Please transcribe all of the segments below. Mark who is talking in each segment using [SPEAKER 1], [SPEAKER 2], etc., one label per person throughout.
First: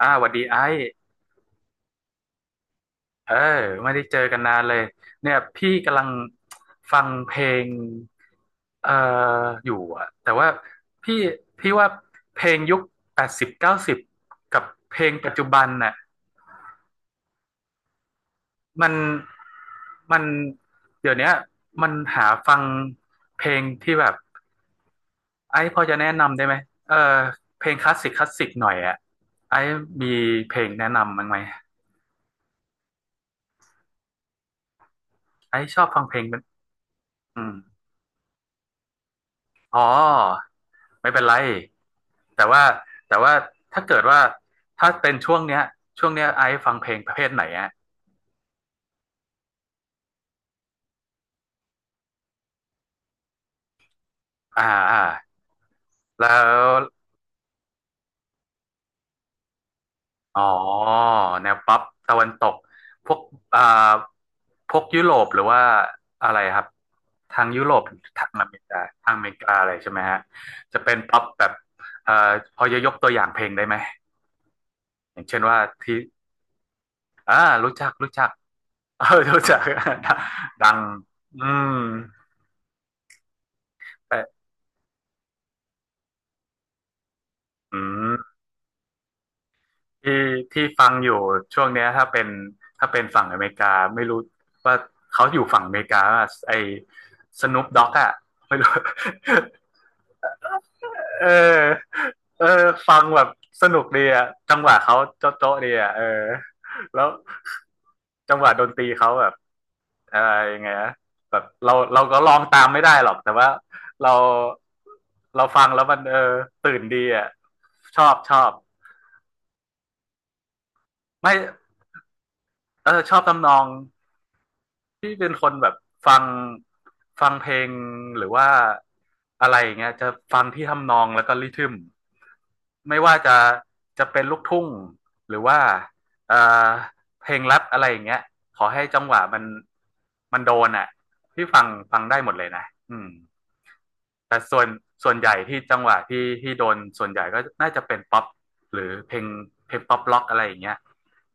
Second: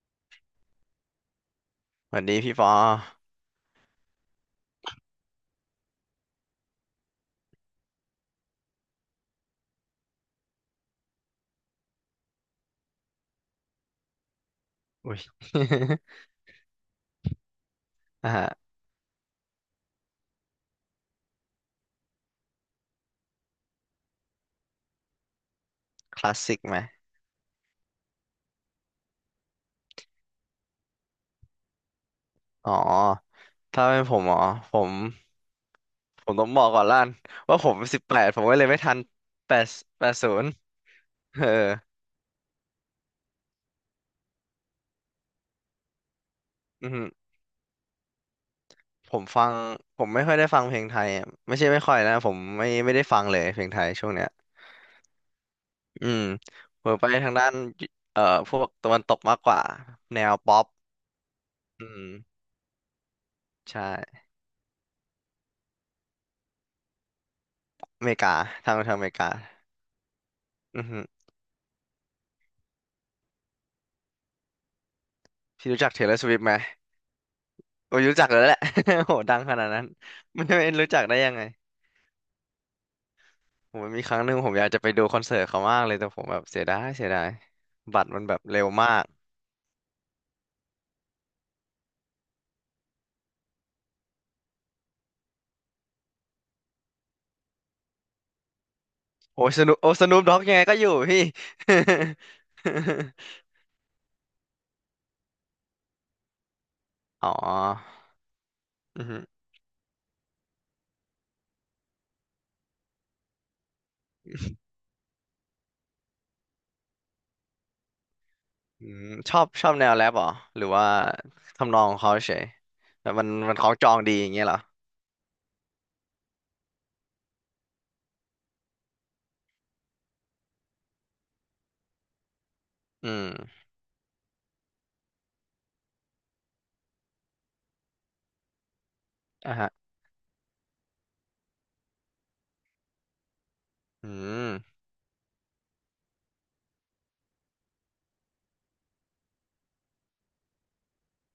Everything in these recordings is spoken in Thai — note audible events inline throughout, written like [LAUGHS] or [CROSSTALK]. [SPEAKER 1] อ่าหวัดดีไอ้
[SPEAKER 2] สวัสดีพี่ปอ
[SPEAKER 1] เออไม่ได้เจอกันนานเลยเนี่ยพี่กำลังฟังเพลงเอ่ออยู่อะแต่ว่าพี่พี่ว่าเพลงยุคแปดสิบเก้าสิบกับเพลง
[SPEAKER 2] อุ้ย
[SPEAKER 1] ปัจจุบันน่ะ
[SPEAKER 2] [LAUGHS] อ่าฮะ
[SPEAKER 1] มันมันเดี๋ยวเนี้ยมันหาฟังเพลงที่แบบไอ้พอจะแนะ
[SPEAKER 2] คลา
[SPEAKER 1] นำ
[SPEAKER 2] ส
[SPEAKER 1] ได้ไหม
[SPEAKER 2] สิกไหม
[SPEAKER 1] เออเพลงคลาสสิกคลาสสิกหน่อยอะไอ้มีเพลงแนะนำมั้างไหม
[SPEAKER 2] อ๋อถ้าเป็นผม
[SPEAKER 1] ไอ้ชอบฟังเพลง
[SPEAKER 2] ผม
[SPEAKER 1] เป็น
[SPEAKER 2] ต้องบอกก่อนล้าน
[SPEAKER 1] อืม
[SPEAKER 2] ว่าผม18ผมก็เลยไม่ทันแปด
[SPEAKER 1] อ๋อ
[SPEAKER 2] แปดศูนย์
[SPEAKER 1] ไม่เป็นไร
[SPEAKER 2] เออ
[SPEAKER 1] แต่ว่าแต่ว่าถ้าเกิดว่าถ้าเป็นช่วงเนี้ยไอซ์ฟังเพ
[SPEAKER 2] อื
[SPEAKER 1] ลงประเภ
[SPEAKER 2] ม
[SPEAKER 1] ทไหนอะ
[SPEAKER 2] ผมฟังผมไม่ค่อยได้ฟังเพลงไทยอะไม่ใช่ไม่ค่อยนะผมไม่ได้ฟังเลยเพลงไทยช่วงเนี้ย
[SPEAKER 1] อ่าอ่า
[SPEAKER 2] อืม
[SPEAKER 1] แล้ว
[SPEAKER 2] ผมไปทางด้านเอ่อพวกตะวันตกมากกว่าแนว
[SPEAKER 1] อ๋อ
[SPEAKER 2] ป๊อป
[SPEAKER 1] แนวป๊อป
[SPEAKER 2] อืม
[SPEAKER 1] ตะวันตกพวกอ่
[SPEAKER 2] ใ
[SPEAKER 1] า
[SPEAKER 2] ช่
[SPEAKER 1] พวกยุโรปหรือว่าอะไรครับทางยุโรป
[SPEAKER 2] อเมริ
[SPEAKER 1] ทาง
[SPEAKER 2] กา
[SPEAKER 1] อเมริ
[SPEAKER 2] ทาง
[SPEAKER 1] กา
[SPEAKER 2] ทางอเม
[SPEAKER 1] ทาง
[SPEAKER 2] ริ
[SPEAKER 1] อเม
[SPEAKER 2] กา
[SPEAKER 1] ริกาอะไรใช่ไหมฮะจะ
[SPEAKER 2] อือ
[SPEAKER 1] เป็น
[SPEAKER 2] ฮึ
[SPEAKER 1] ป๊อปแบบเอ่อพอจะยกตัวอย่างเพลงได้ไหมอย่างเช่นว่า
[SPEAKER 2] พี่รู้จัก
[SPEAKER 1] ที่
[SPEAKER 2] เทย์เลอร์สิไหม
[SPEAKER 1] อ่ารู้จัก
[SPEAKER 2] โอ้ย
[SPEAKER 1] รู้
[SPEAKER 2] รู้
[SPEAKER 1] จั
[SPEAKER 2] จั
[SPEAKER 1] ก
[SPEAKER 2] กแล้วแหละ
[SPEAKER 1] [LAUGHS] เอ
[SPEAKER 2] [LAUGHS]
[SPEAKER 1] อ
[SPEAKER 2] โหดั
[SPEAKER 1] รู้
[SPEAKER 2] งข
[SPEAKER 1] จัก
[SPEAKER 2] นาดนั้นมันจะ
[SPEAKER 1] [LAUGHS]
[SPEAKER 2] ไม่
[SPEAKER 1] ดัง
[SPEAKER 2] รู้จักได้ยัง
[SPEAKER 1] อื
[SPEAKER 2] ไง
[SPEAKER 1] ม
[SPEAKER 2] ผมมีค
[SPEAKER 1] แต่
[SPEAKER 2] รั้งหนึ่งผมอยากจะไปดูคอนเสิร์ตเขามากเลยแต่ผมแบบเสียดายเสียดาย
[SPEAKER 1] อื
[SPEAKER 2] บัตรมัน
[SPEAKER 1] ม
[SPEAKER 2] แบบเร็วมาก
[SPEAKER 1] ที่ที่ฟังอยู่ช่วงเนี้ยถ้าเป็นฝั่งอเมริกาไม่รู้ว่าเขาอยู่ฝั่งอเมริกาป่ะไอ้สนุปด็อกอะไม่รู้ [LAUGHS]
[SPEAKER 2] โอ้ยสนุปด็อกยังไงก็อยู่พี่
[SPEAKER 1] เออเออฟังแบบสนุกดีอะจังหวะเขาโจ๊ะโจ๊ะดีอะเออแล้ว
[SPEAKER 2] [LAUGHS] อ๋อ
[SPEAKER 1] จังหวะดนตรี
[SPEAKER 2] อือ
[SPEAKER 1] เขา
[SPEAKER 2] หือ
[SPEAKER 1] แบบเออยังไงนะแบบเราก็ลองตามไม่ได้หรอกแต่ว่าเราเราฟังแล้วมันตื่นดีอะชอบชอบ
[SPEAKER 2] อืมชอบชอบแนวแรปเหรอหรือว่า
[SPEAKER 1] ไม่
[SPEAKER 2] ทำนองของเขาเฉย
[SPEAKER 1] เออ
[SPEAKER 2] แล้
[SPEAKER 1] ช
[SPEAKER 2] ว
[SPEAKER 1] อบ
[SPEAKER 2] มัน
[SPEAKER 1] ทำน
[SPEAKER 2] มัน
[SPEAKER 1] อ
[SPEAKER 2] ค
[SPEAKER 1] ง
[SPEAKER 2] ล้องจองดีอย่างเงี้ยเหรอ
[SPEAKER 1] ที่เป็นคนแบบฟังฟังเพลงหรือว่าอะไรอย่างเงี้ยจะฟังที่ทำนองแล้วก็ริทึมไม่
[SPEAKER 2] อื
[SPEAKER 1] ว่าจะ
[SPEAKER 2] ม
[SPEAKER 1] จะเป็นลูกทุ่งหรือว่าเอ่อเพลงแรปอะไรอย่างเงี้ยขอให้จังหวะมัน
[SPEAKER 2] อ่ะฮะ
[SPEAKER 1] มันโดนอ่ะพี่ฟังได้หมดเลยนะอืม
[SPEAKER 2] อื
[SPEAKER 1] แต่
[SPEAKER 2] ม
[SPEAKER 1] ส่วนใหญ่ที่จังหวะที่ที่โดนส่วนใหญ่ก็น่าจะเป็นป๊อปหรือเพลงเพลงป๊อปล็อกอะไรอย่างเงี้ย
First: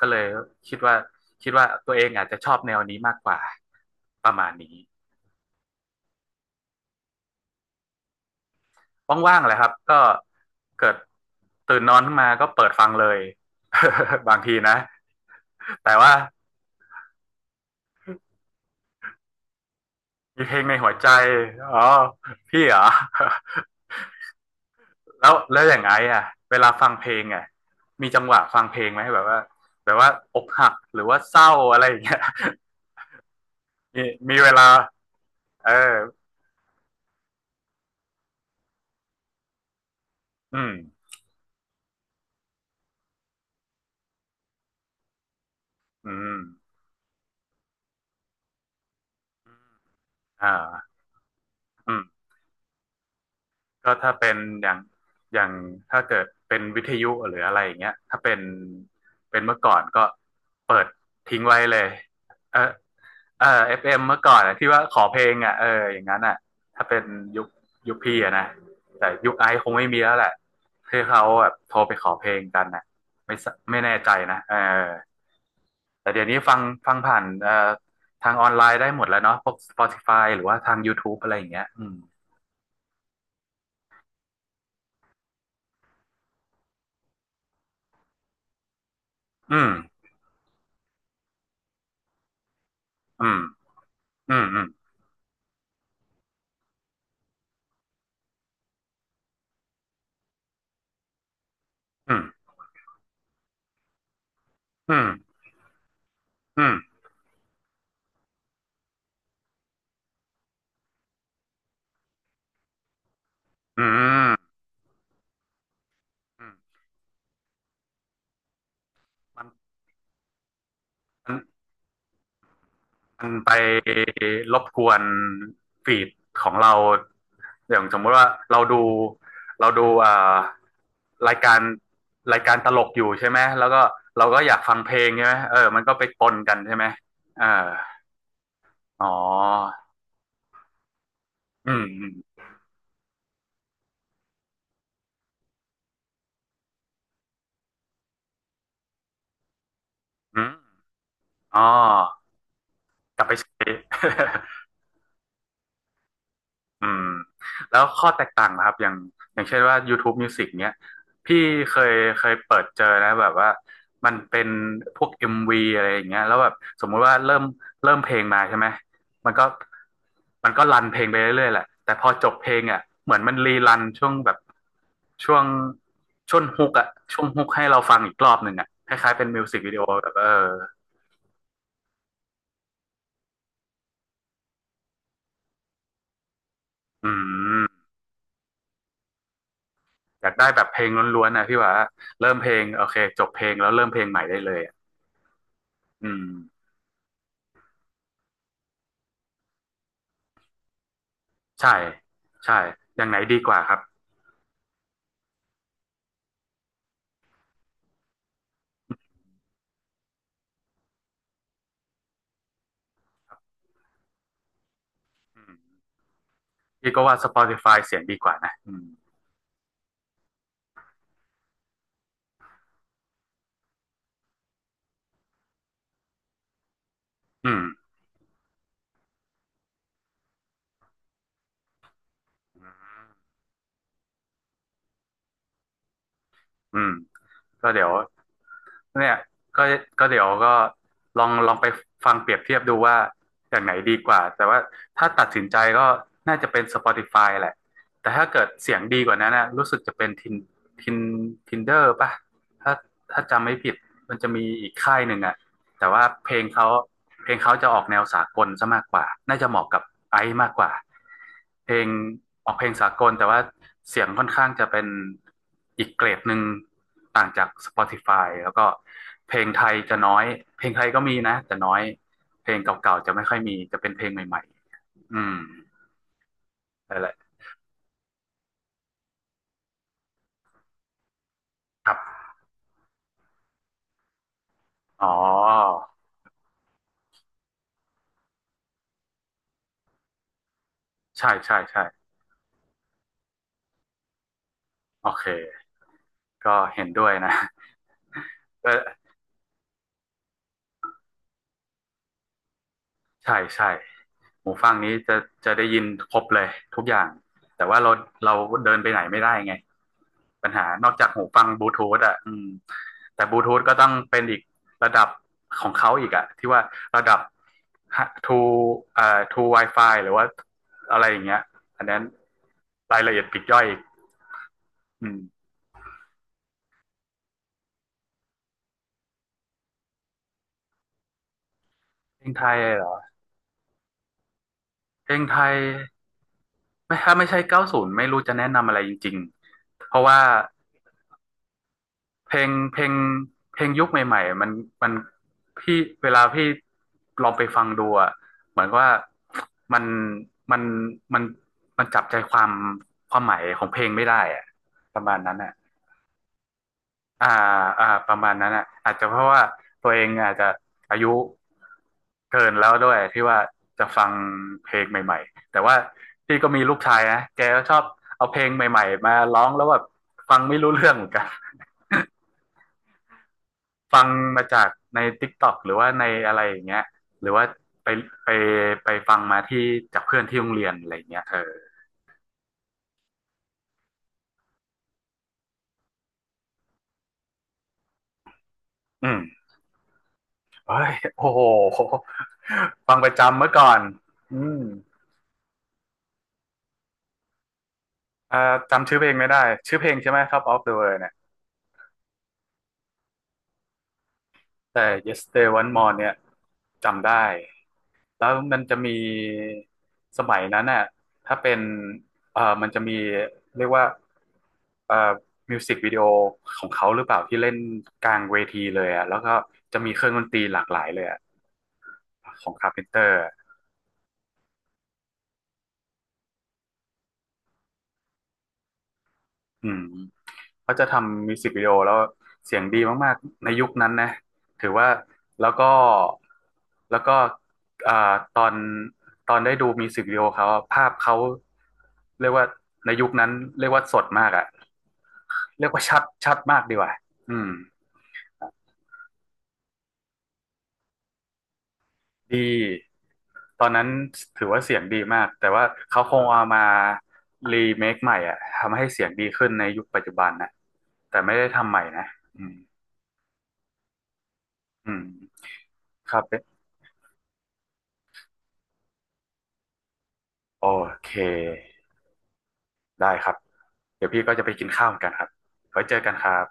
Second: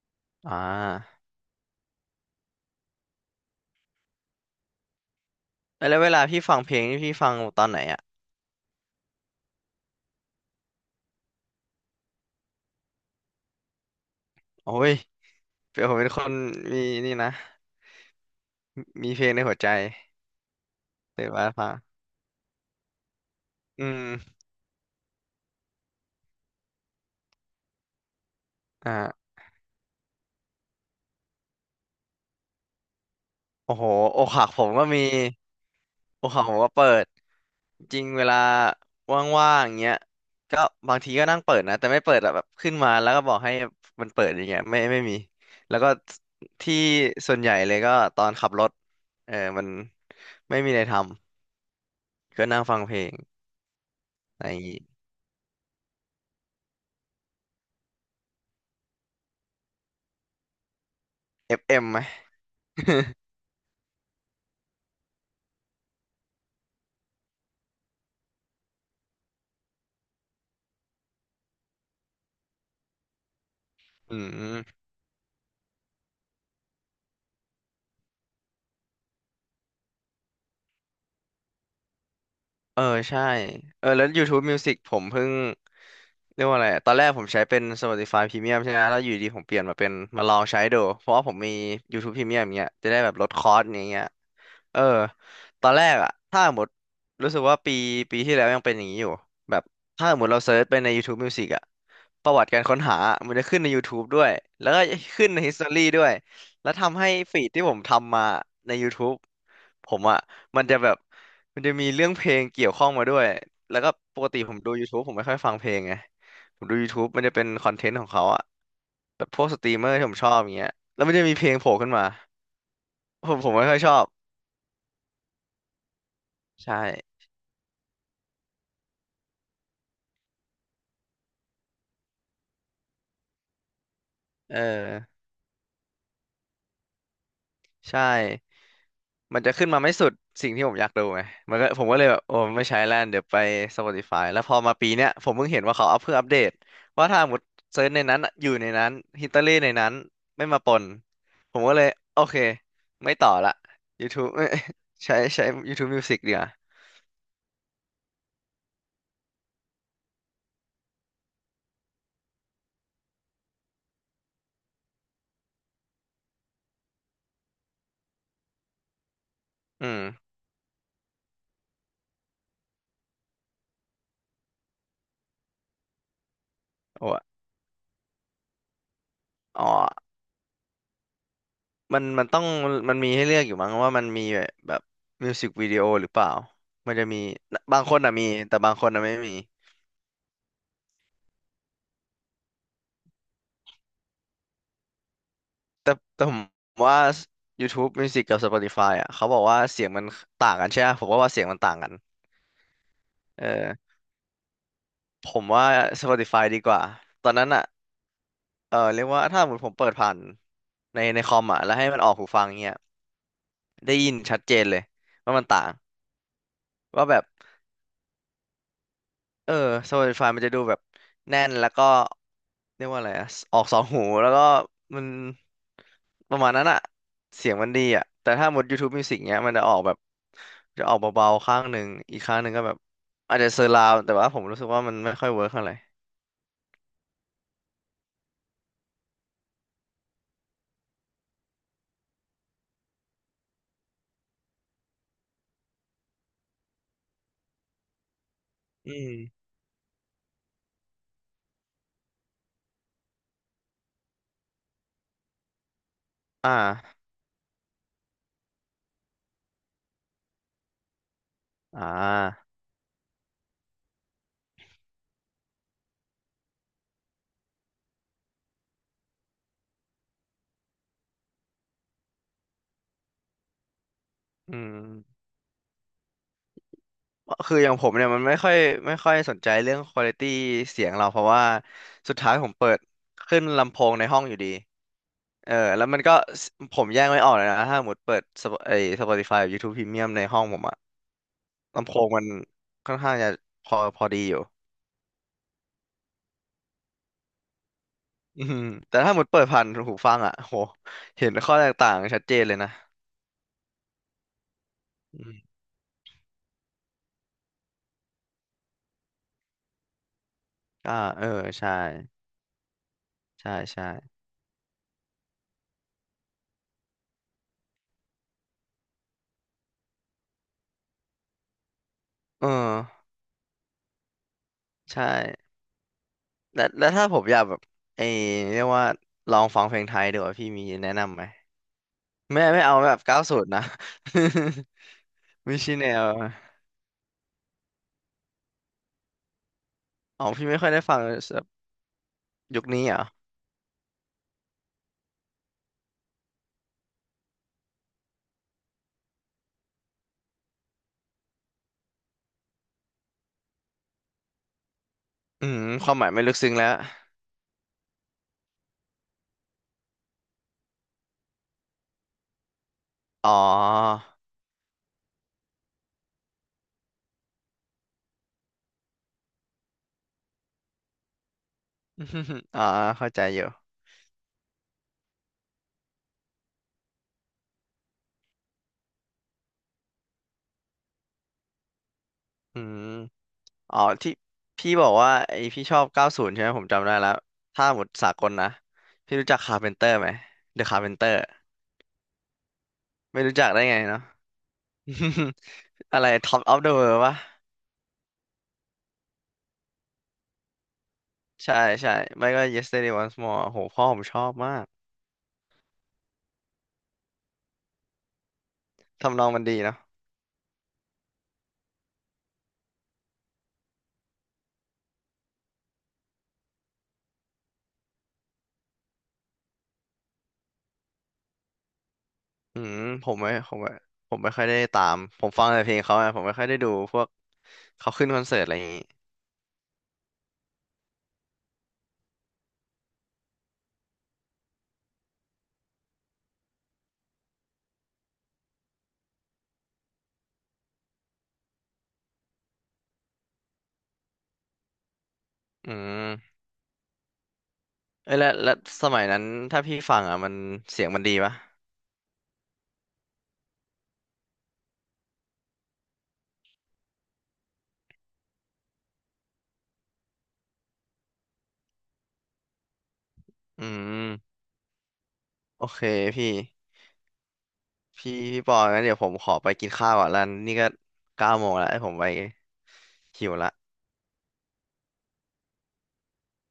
[SPEAKER 1] ก็เลย
[SPEAKER 2] อ่
[SPEAKER 1] คิดว่า
[SPEAKER 2] า
[SPEAKER 1] คิดว่าตัวเองอาจจะชอบแนวนี้มากกว่าประมาณนี้
[SPEAKER 2] แล้วเวลาพี่ฟังเพลงนี่พี่ฟังตอนไหนอ่ะ
[SPEAKER 1] ว่างๆแหละครับก็เกิดตื่นนอนขึ้นมาก็เปิดฟังเลย [LAUGHS] บางที
[SPEAKER 2] โอ้
[SPEAKER 1] นะ
[SPEAKER 2] ยเปีย
[SPEAKER 1] แต่
[SPEAKER 2] ผมเป็น
[SPEAKER 1] ว่า
[SPEAKER 2] คนมีนี่นะ มีเพลงในหัวใจ
[SPEAKER 1] มีเพลงในหัวใจ
[SPEAKER 2] เปิดว่าฟัง
[SPEAKER 1] อ๋อพี่เหรอ
[SPEAKER 2] อืม
[SPEAKER 1] [LAUGHS] แล้วอย่างไงอ่ะเวลาฟังเพลงอ่ะมีจังหวะฟังเพลงไหมแบ
[SPEAKER 2] อ่า
[SPEAKER 1] บว่าแบบว่าอกหักหรือว่าเศร้าอะไรอย่างเงี้ย
[SPEAKER 2] โอ้โห
[SPEAKER 1] มี
[SPEAKER 2] อก
[SPEAKER 1] มี
[SPEAKER 2] หั
[SPEAKER 1] เว
[SPEAKER 2] กผ
[SPEAKER 1] ลา
[SPEAKER 2] มก็มี
[SPEAKER 1] เออ
[SPEAKER 2] อกหักผมก็เปิด จริงเวลาว่างๆอย่างเงี้ย
[SPEAKER 1] อื
[SPEAKER 2] ก็
[SPEAKER 1] ม
[SPEAKER 2] บางทีก็นั่งเปิดนะ แต่ไม่เปิดอะแบบขึ้นมาแล้วก็บอกให้มันเปิดอย่างเงี้ยไม่ไม่มีแล้วก็
[SPEAKER 1] อืม
[SPEAKER 2] ที่ส่วนใหญ่เลยก็ตอนขับรถเออมัน
[SPEAKER 1] อ
[SPEAKER 2] ไม่มีอะไร
[SPEAKER 1] ่า
[SPEAKER 2] ท
[SPEAKER 1] อืม
[SPEAKER 2] ำก็นั่งฟังเพลง
[SPEAKER 1] ก็ถ้าเป็น
[SPEAKER 2] ใน
[SPEAKER 1] อย่างอย่างถ้าเกิดเป็นวิทยุหรืออะไรอย่างเงี้ยถ้าเป็นเมื่อก่อนก็เปิดทิ้งไว้เล
[SPEAKER 2] FM
[SPEAKER 1] ย
[SPEAKER 2] ไหม
[SPEAKER 1] เออเออเอฟเอ็มเมื่อก่อนอะที่ว่าขอเพลงอ่ะเอออย่างนั้นอ่ะถ้าเป็นยุคยุคพี่อะนะแต่ยุคไอซ์คงไม่มีแล้วแหละคือเขาแบบโทรไปขอเพลงกันอ่ะไม่แน่ใจ
[SPEAKER 2] [LAUGHS] อื
[SPEAKER 1] นะเอ
[SPEAKER 2] ม
[SPEAKER 1] อ แต่เดี๋ยวนี้ฟังผ่านทางออนไลน์ได้หมดแล้วเนาะพวก Spotify หรือว่าทาง YouTube อะไรอย่างเงี้ยอืม
[SPEAKER 2] เออใช่เออแล้ว YouTube Music ผมเพิ่ง เรียกว่าอะไรอะตอนแรกผมใช้เป็น Spotify Premium ใช่ไหมแล้วอยู่ดีผมเป
[SPEAKER 1] อื
[SPEAKER 2] ลี่ยน
[SPEAKER 1] ม
[SPEAKER 2] มาเป็นมาลองใช้ดู เพราะว่าผมมี YouTube Premium อย่างเงี้ยจะได้แบบล
[SPEAKER 1] อื
[SPEAKER 2] ด
[SPEAKER 1] ม
[SPEAKER 2] คอสอย่างเงี้ย
[SPEAKER 1] อืมอืม
[SPEAKER 2] เออตอนแรกอะถ้าหมดรู้สึกว่าปีที่แล้วยังเป็นอย่างนี้อยู่แบบถ้าหมดเราเซิร์ชไปใน YouTube Music อะ
[SPEAKER 1] อืม
[SPEAKER 2] ประวัติการค้นหา มันจะขึ้นใน YouTube ด้วยแล้วก็
[SPEAKER 1] อืม
[SPEAKER 2] ขึ้นใน History ด้วย
[SPEAKER 1] อื
[SPEAKER 2] แล้ว
[SPEAKER 1] ม
[SPEAKER 2] ทำให้ฟีดที่ผมทำมาใน YouTube ผมอะมันจะแบบมันจะมีเรื่องเพลงเกี่ยวข้องมาด้วยแล้ว
[SPEAKER 1] อื
[SPEAKER 2] ก็ปก
[SPEAKER 1] ม
[SPEAKER 2] ติผมดู YouTube ผมไม่ค่อยฟังเพลงไงผมดู YouTube มันจะเป็นคอนเทนต์ของเขาอะแบบพ
[SPEAKER 1] มั
[SPEAKER 2] ว
[SPEAKER 1] น
[SPEAKER 2] กสตรีมเมอร์ที่ผมชอบอย่างเงี้ยแล้วมันจะมี
[SPEAKER 1] มั
[SPEAKER 2] เพ
[SPEAKER 1] น
[SPEAKER 2] ลงโผล่ขึ้นมา
[SPEAKER 1] มั
[SPEAKER 2] ผ
[SPEAKER 1] น
[SPEAKER 2] มผ
[SPEAKER 1] ไป
[SPEAKER 2] มไม่ค่อยชอบ
[SPEAKER 1] รบกวนฟีดของเรา
[SPEAKER 2] ใช่
[SPEAKER 1] อย่างสมมติว่าเราดูเราดูรายการรายการตลกอยู่ใช่ไหมแล้วก็เราก็อ
[SPEAKER 2] เอ
[SPEAKER 1] ยา
[SPEAKER 2] อ
[SPEAKER 1] กฟังเพลงใช่ไหมเออมันก็ไปปนกันใช่ไหมเออ
[SPEAKER 2] ใช่
[SPEAKER 1] อ๋อ
[SPEAKER 2] มันจะขึ้นมาไม่สุดสิ่งที่ผมอยากดูไงมันก็
[SPEAKER 1] อื
[SPEAKER 2] ผ
[SPEAKER 1] ม
[SPEAKER 2] มก็
[SPEAKER 1] อื
[SPEAKER 2] เลย
[SPEAKER 1] ม
[SPEAKER 2] แบบโอ้ไม่ใช้แล้วเดี๋ยวไป Spotify แล้วพอมาปีเนี้ยผมเพิ่งเห็นว่าเขาอัพเพื่ออัปเดตว่าถ้าหมดเซิร์ชในนั้นอะอยู่ในนั้นฮิตเตอรี่ในนั้น
[SPEAKER 1] อื
[SPEAKER 2] ไม่มาป
[SPEAKER 1] ม
[SPEAKER 2] นผ
[SPEAKER 1] อ๋
[SPEAKER 2] มก็เลยโอ
[SPEAKER 1] อ
[SPEAKER 2] เคไม่
[SPEAKER 1] กลับ
[SPEAKER 2] ต่อ
[SPEAKER 1] ไป
[SPEAKER 2] ละ
[SPEAKER 1] ใช้ [LAUGHS]
[SPEAKER 2] YouTube เอ้ยใช้ใช้ YouTube Music ดีกว่า
[SPEAKER 1] อืมแล้วข้อแตกต่างนะครับอย่างเช่นว่า YouTube Music เนี้ยพี่เคยเคยเปิดเจอนะแบบว่ามันเป็นพวก MV อมวีอะไรอย่างเงี้ยแล้วแบบสมมุติว่าเริ่มเพลงมาใช่ไหมมันก็
[SPEAKER 2] อืม
[SPEAKER 1] มันก็รันเพลงไปเรื่อยๆแหละแต่พอจบเพลงอ่ะเหมือนมันรีรันช่วงแบบช่วงช่วงฮุกอ่ะ
[SPEAKER 2] โอ้
[SPEAKER 1] ช่ว
[SPEAKER 2] อะ
[SPEAKER 1] งฮุกให้เราฟังอีกรอบหนึ่งอ่ะคล้ายๆเป็นมิวสิก
[SPEAKER 2] อ๋
[SPEAKER 1] วิดีโอ
[SPEAKER 2] อ
[SPEAKER 1] แบบเออ
[SPEAKER 2] มันต้องมันมีให้เลือกอยู่มั้งว่ามันมีแบบมิวสิกวิดีโอหรือเปล่ามันจะ
[SPEAKER 1] อื
[SPEAKER 2] มีบา
[SPEAKER 1] ม
[SPEAKER 2] งคนอะมีแต่บางคนอะไม่มี
[SPEAKER 1] อยากได้แบบเพลงล้วนๆนะพี่ว่าเริ่มเพลงโอเคจบเพลงแล้วเริ่มเพลงใหม่ได้เลยอะ
[SPEAKER 2] แต่
[SPEAKER 1] อืม
[SPEAKER 2] แต่ผมว่า YouTube Music กับ Spotify อ่ะเขาบอกว่าเสียงมันต่างกันใช่ไหมผมก็ว่าเสียงมันต่า
[SPEAKER 1] ใช่
[SPEAKER 2] งกัน
[SPEAKER 1] ใช่อย่างไหนดี
[SPEAKER 2] เอ
[SPEAKER 1] กว่าค
[SPEAKER 2] อ
[SPEAKER 1] รับ
[SPEAKER 2] ผมว่า Spotify ดีกว่าตอนนั้นอ่ะเออเรียกว่าถ้าสมมติผมเปิดผ่านในคอมอ่ะแล้วให้มันออกหูฟังเงี้ยได้ยินชัดเจนเลยว่า
[SPEAKER 1] อื
[SPEAKER 2] มัน
[SPEAKER 1] ม
[SPEAKER 2] ต่าง
[SPEAKER 1] พี่ก็
[SPEAKER 2] ว่า
[SPEAKER 1] ว่า
[SPEAKER 2] แบบ
[SPEAKER 1] Spotify เสียงดีกว่านะอืม
[SPEAKER 2] เออโซลิดไฟมันจะดูแบบแน่นแล้วก็เรียกว่าอะไรอะออกสองหูแล้วก็มันประมาณนั้นอะเสี
[SPEAKER 1] อื
[SPEAKER 2] ยง
[SPEAKER 1] ม
[SPEAKER 2] มันดีอะแต่ถ้าหมด YouTube Music เนี้ยมันจะออกแบบจะออกเบาๆข้างหนึ่งอีกข้างหนึ่งก็แบบอาจจะเซอร์ราวด์แต่ว่าผมรู้สึกว่ามันไม่ค่อยเวิร์คเท่าไหร่
[SPEAKER 1] อืมก็เดี๋ยวเนี่ยก็ก็เดี๋ยวก็ลองลองไปฟังเปรียบเทียบดูว่าอย่างไหนดีกว่าแต่ว่าถ้าตัดสินใจก็น่าจะเป็น Spotify แหละแต่ถ้าเกิดเสียง
[SPEAKER 2] อื
[SPEAKER 1] ดีก
[SPEAKER 2] ม
[SPEAKER 1] ว่านั้นนะรู้สึกจะเป็นทินทินเดอร์ป่ะถ้าถ้าจำไม่ผิดมันจะมีอีกค่ายหนึ่งอ่ะ แต่ว่าเพลง
[SPEAKER 2] อ่
[SPEAKER 1] เขา
[SPEAKER 2] า
[SPEAKER 1] เพลงเขาจะออกแนวสากลซะมากกว่าน่าจะเหมาะกับไอซ์มากกว่าเพล
[SPEAKER 2] อ่
[SPEAKER 1] งอ
[SPEAKER 2] า
[SPEAKER 1] อกเพลงสากลแต่ว่าเสียงค่อนข้างจะเป็นอีกเกรดหนึ่งต่างจาก Spotify แล้วก็เพลงไทยจะน้อยเพลงไทยก็มีนะแต่น้อยเพลงเก่าๆจะไม่ค่อยมีจะเป็นเพลงใหม่
[SPEAKER 2] อื
[SPEAKER 1] ๆ
[SPEAKER 2] ม
[SPEAKER 1] อืมนั่นแหละ
[SPEAKER 2] คืออย่างผมเนี่ยมันไม่ค่อยสนใจเรื่องควอลิตี้เสียงเราเพราะว่า
[SPEAKER 1] ครั
[SPEAKER 2] สุด
[SPEAKER 1] บ
[SPEAKER 2] ท้ายผมเปิดขึ้นลำโพงในห้องอยู่ดี
[SPEAKER 1] อ๋
[SPEAKER 2] เออ
[SPEAKER 1] อ
[SPEAKER 2] แล้วมันก็สผมแยกไม่ออกเลยนะถ้าสมมติเปิด Sp- ไอ้ Spotify กับ YouTube Premium ในห้องผมอะ
[SPEAKER 1] ใช่ใช่ใช่
[SPEAKER 2] ลำโพงมันค่อนข้างจะพอพอดีอยู่
[SPEAKER 1] โอเคก็เห็นด้วยนะ
[SPEAKER 2] อืม
[SPEAKER 1] [LAUGHS] ก็
[SPEAKER 2] แต่ถ้าหมดเปิดผ่านหูฟังอ่ะโหเห็นข้อแตกต่างชัดเจนเลยนะ
[SPEAKER 1] ใช่ใช่ หูฟังนี้จะ
[SPEAKER 2] อืม
[SPEAKER 1] ได้ยินครบเลยทุกอย่างแต่ว่าเราเราเดินไปไหนไม่ได้ไงปัญหานอ
[SPEAKER 2] อ่า
[SPEAKER 1] กจาก
[SPEAKER 2] เอ
[SPEAKER 1] หู
[SPEAKER 2] อ
[SPEAKER 1] ฟังบลู
[SPEAKER 2] ใช่
[SPEAKER 1] ทูธอ่ะอืมแต่บลู
[SPEAKER 2] ใช่
[SPEAKER 1] ทูธก็
[SPEAKER 2] ใช่
[SPEAKER 1] ต้องเป็นอีกระดับของเขาอีกอ่ะที่ว่าระดับ to to Wi-Fi หรือว่าอะไรอย่างเงี้ยอันนั้น
[SPEAKER 2] เอ
[SPEAKER 1] ราย
[SPEAKER 2] อ
[SPEAKER 1] ละเอียดปลีกย่อยอีก
[SPEAKER 2] ใช่
[SPEAKER 1] อืม
[SPEAKER 2] แล้วถ้าผมอยากแบบไอ้เรียกว่าลองฟังเพลงไทยดีกว่าพี่มีแนะนำไหม
[SPEAKER 1] เพลง
[SPEAKER 2] ไม่
[SPEAKER 1] ไทย
[SPEAKER 2] ไม่เอา
[SPEAKER 1] เหร
[SPEAKER 2] แบ
[SPEAKER 1] อ
[SPEAKER 2] บเก้าศูนย์นะ
[SPEAKER 1] เพลงไท
[SPEAKER 2] [LAUGHS] ไม่
[SPEAKER 1] ย
[SPEAKER 2] ใช่แนว
[SPEAKER 1] ไม่ถ้าไม่ใช่90ไม่รู้จะแนะนำอะไรจริงๆเพราะว่า
[SPEAKER 2] อ๋อพี่ไม่ค่อยได้ฟังแบบ
[SPEAKER 1] เพลง
[SPEAKER 2] ยุค
[SPEAKER 1] เพล
[SPEAKER 2] นี้
[SPEAKER 1] ง
[SPEAKER 2] เหรอ
[SPEAKER 1] เพลงยุคใหม่ๆมันพี่เวลาพี่ลองไปฟังดูอะเหมือนว่ามันมันมันมันจับใจความความหมายของเพลงไม่ได้อะประมาณนั้น
[SPEAKER 2] อื
[SPEAKER 1] อะ
[SPEAKER 2] มความหมายไม่ลึกซึ้งแล้ว
[SPEAKER 1] ประมาณนั้นอะอาจจะเพราะว่าตัวเองอาจจะอายุเกินแล้วด้วยที่
[SPEAKER 2] อ๋อ
[SPEAKER 1] ว่าจะฟังเพลงใหม่ๆแต่ว่าพี่ก็มีลูกชายนะแกก็ชอบเอาเพลงใหม่ๆมาร้องแล้วแบบฟังไม่รู้เรื่องเหมือนกัน
[SPEAKER 2] [LAUGHS] อ๋อเข้าใจอยู่
[SPEAKER 1] ฟังมาจากใน TikTok หรือว่าในอะไรอย่างเงี้ยหรือว่าไปไปไปฟังมาที่จากเพื่อนที่โรงเรียนอะไรอย่างเงี้ยเออ
[SPEAKER 2] อืมอ๋อที่พี่บอกว่าไอพี่ชอบเก้าศูนย์ใช่ไหมผมจำได้แล้วถ้าหมดสากลนะ
[SPEAKER 1] อื
[SPEAKER 2] พี่
[SPEAKER 1] ม
[SPEAKER 2] รู้จักคาร์เพนเตอร์ไหมเดอะ
[SPEAKER 1] เฮ้
[SPEAKER 2] คาร์เพ
[SPEAKER 1] ย
[SPEAKER 2] นเตอร์
[SPEAKER 1] โอ้โหฟังประ
[SPEAKER 2] ไม่รู้
[SPEAKER 1] จำ
[SPEAKER 2] จั
[SPEAKER 1] เมื่
[SPEAKER 2] ก
[SPEAKER 1] อ
[SPEAKER 2] ได้
[SPEAKER 1] ก่อ
[SPEAKER 2] ไง
[SPEAKER 1] น
[SPEAKER 2] เนาะ
[SPEAKER 1] อืม
[SPEAKER 2] [LAUGHS] อะไรท็อปออฟเดอะเวปะ
[SPEAKER 1] อ่าจำชื่อเพลงไม่ได้ชื่อเพลงใช่ไหม Top of the World เนี่ย
[SPEAKER 2] ใช่ใช่ไม่ก็ Yesterday Once More โหพ่อผมชอบมาก
[SPEAKER 1] แต่ Yesterday o n e More เนี่ยจำได้ แล้วมันจะมี
[SPEAKER 2] ทำนองมันดีเนาะ
[SPEAKER 1] สมัยนั้นน่ะถ้าเป็นเออมันจะมีเรียกว่าเอ่อมิวสิกวิดีโอของเขาหรือเปล่าที่เล่นกลางเวทีเลยอ่ะแล้วก็จะมีเครื่องดนตรีหลากหลายเลยอ่ะของ
[SPEAKER 2] อื
[SPEAKER 1] คาร์
[SPEAKER 2] ม
[SPEAKER 1] เพนเตอ
[SPEAKER 2] ผม
[SPEAKER 1] ร์
[SPEAKER 2] ไม่ผมไม่ผมไม่ค่อยได้ตามผมฟังแต่เพลงเขาอะผมไม่ค่อยได้ดูพวกเขาขึ้นคอนเสิร์ตอะไรอย่างงี้
[SPEAKER 1] อืมเขาจะทำมิวสิกวิดีโอแล้วเสียงดีมากๆในยุคนั้นนะถือว่าแล้วก็แล้วก็เอ่อตอนตอนได้ดูมิวสิกวิดีโอเขาอะภาพเขาเรียกว่าในยุคนั้นเรียกว่าสดมากอ่ะ เรีย
[SPEAKER 2] อื
[SPEAKER 1] กว่าชัดชั
[SPEAKER 2] ม
[SPEAKER 1] ดมากดีกว่าอืม
[SPEAKER 2] เอ้ยแล้วสมัยนั้นถ้าพี่ฟังอ่ะมันเสียงมันดีปะ
[SPEAKER 1] ดี ตอนนั้นถือว่าเสียงดีมาก แต่ว่าเขาคงเอามารีเมคใหม่อ่ะทำให้เสียงดีขึ้นในยุคปัจจุบันนะ แต่ไม่ได้ทำใหม่นะอืม
[SPEAKER 2] อืม
[SPEAKER 1] อืม
[SPEAKER 2] โอเค
[SPEAKER 1] ครับ
[SPEAKER 2] พี่
[SPEAKER 1] เป๊ะ
[SPEAKER 2] พี่ปองั้นเดี๋ยวผมขอไปกินข้าวก่อนแล้วนี่
[SPEAKER 1] โอ
[SPEAKER 2] ก็
[SPEAKER 1] เค
[SPEAKER 2] 9 โมงแล้วให้ผมไป
[SPEAKER 1] ได้ค
[SPEAKER 2] หิ
[SPEAKER 1] รั
[SPEAKER 2] ว
[SPEAKER 1] บ
[SPEAKER 2] ละ
[SPEAKER 1] เดี๋ยวพี่ก็จะไปกินข้าวเหมือนกันครับไว้เจอกันครับ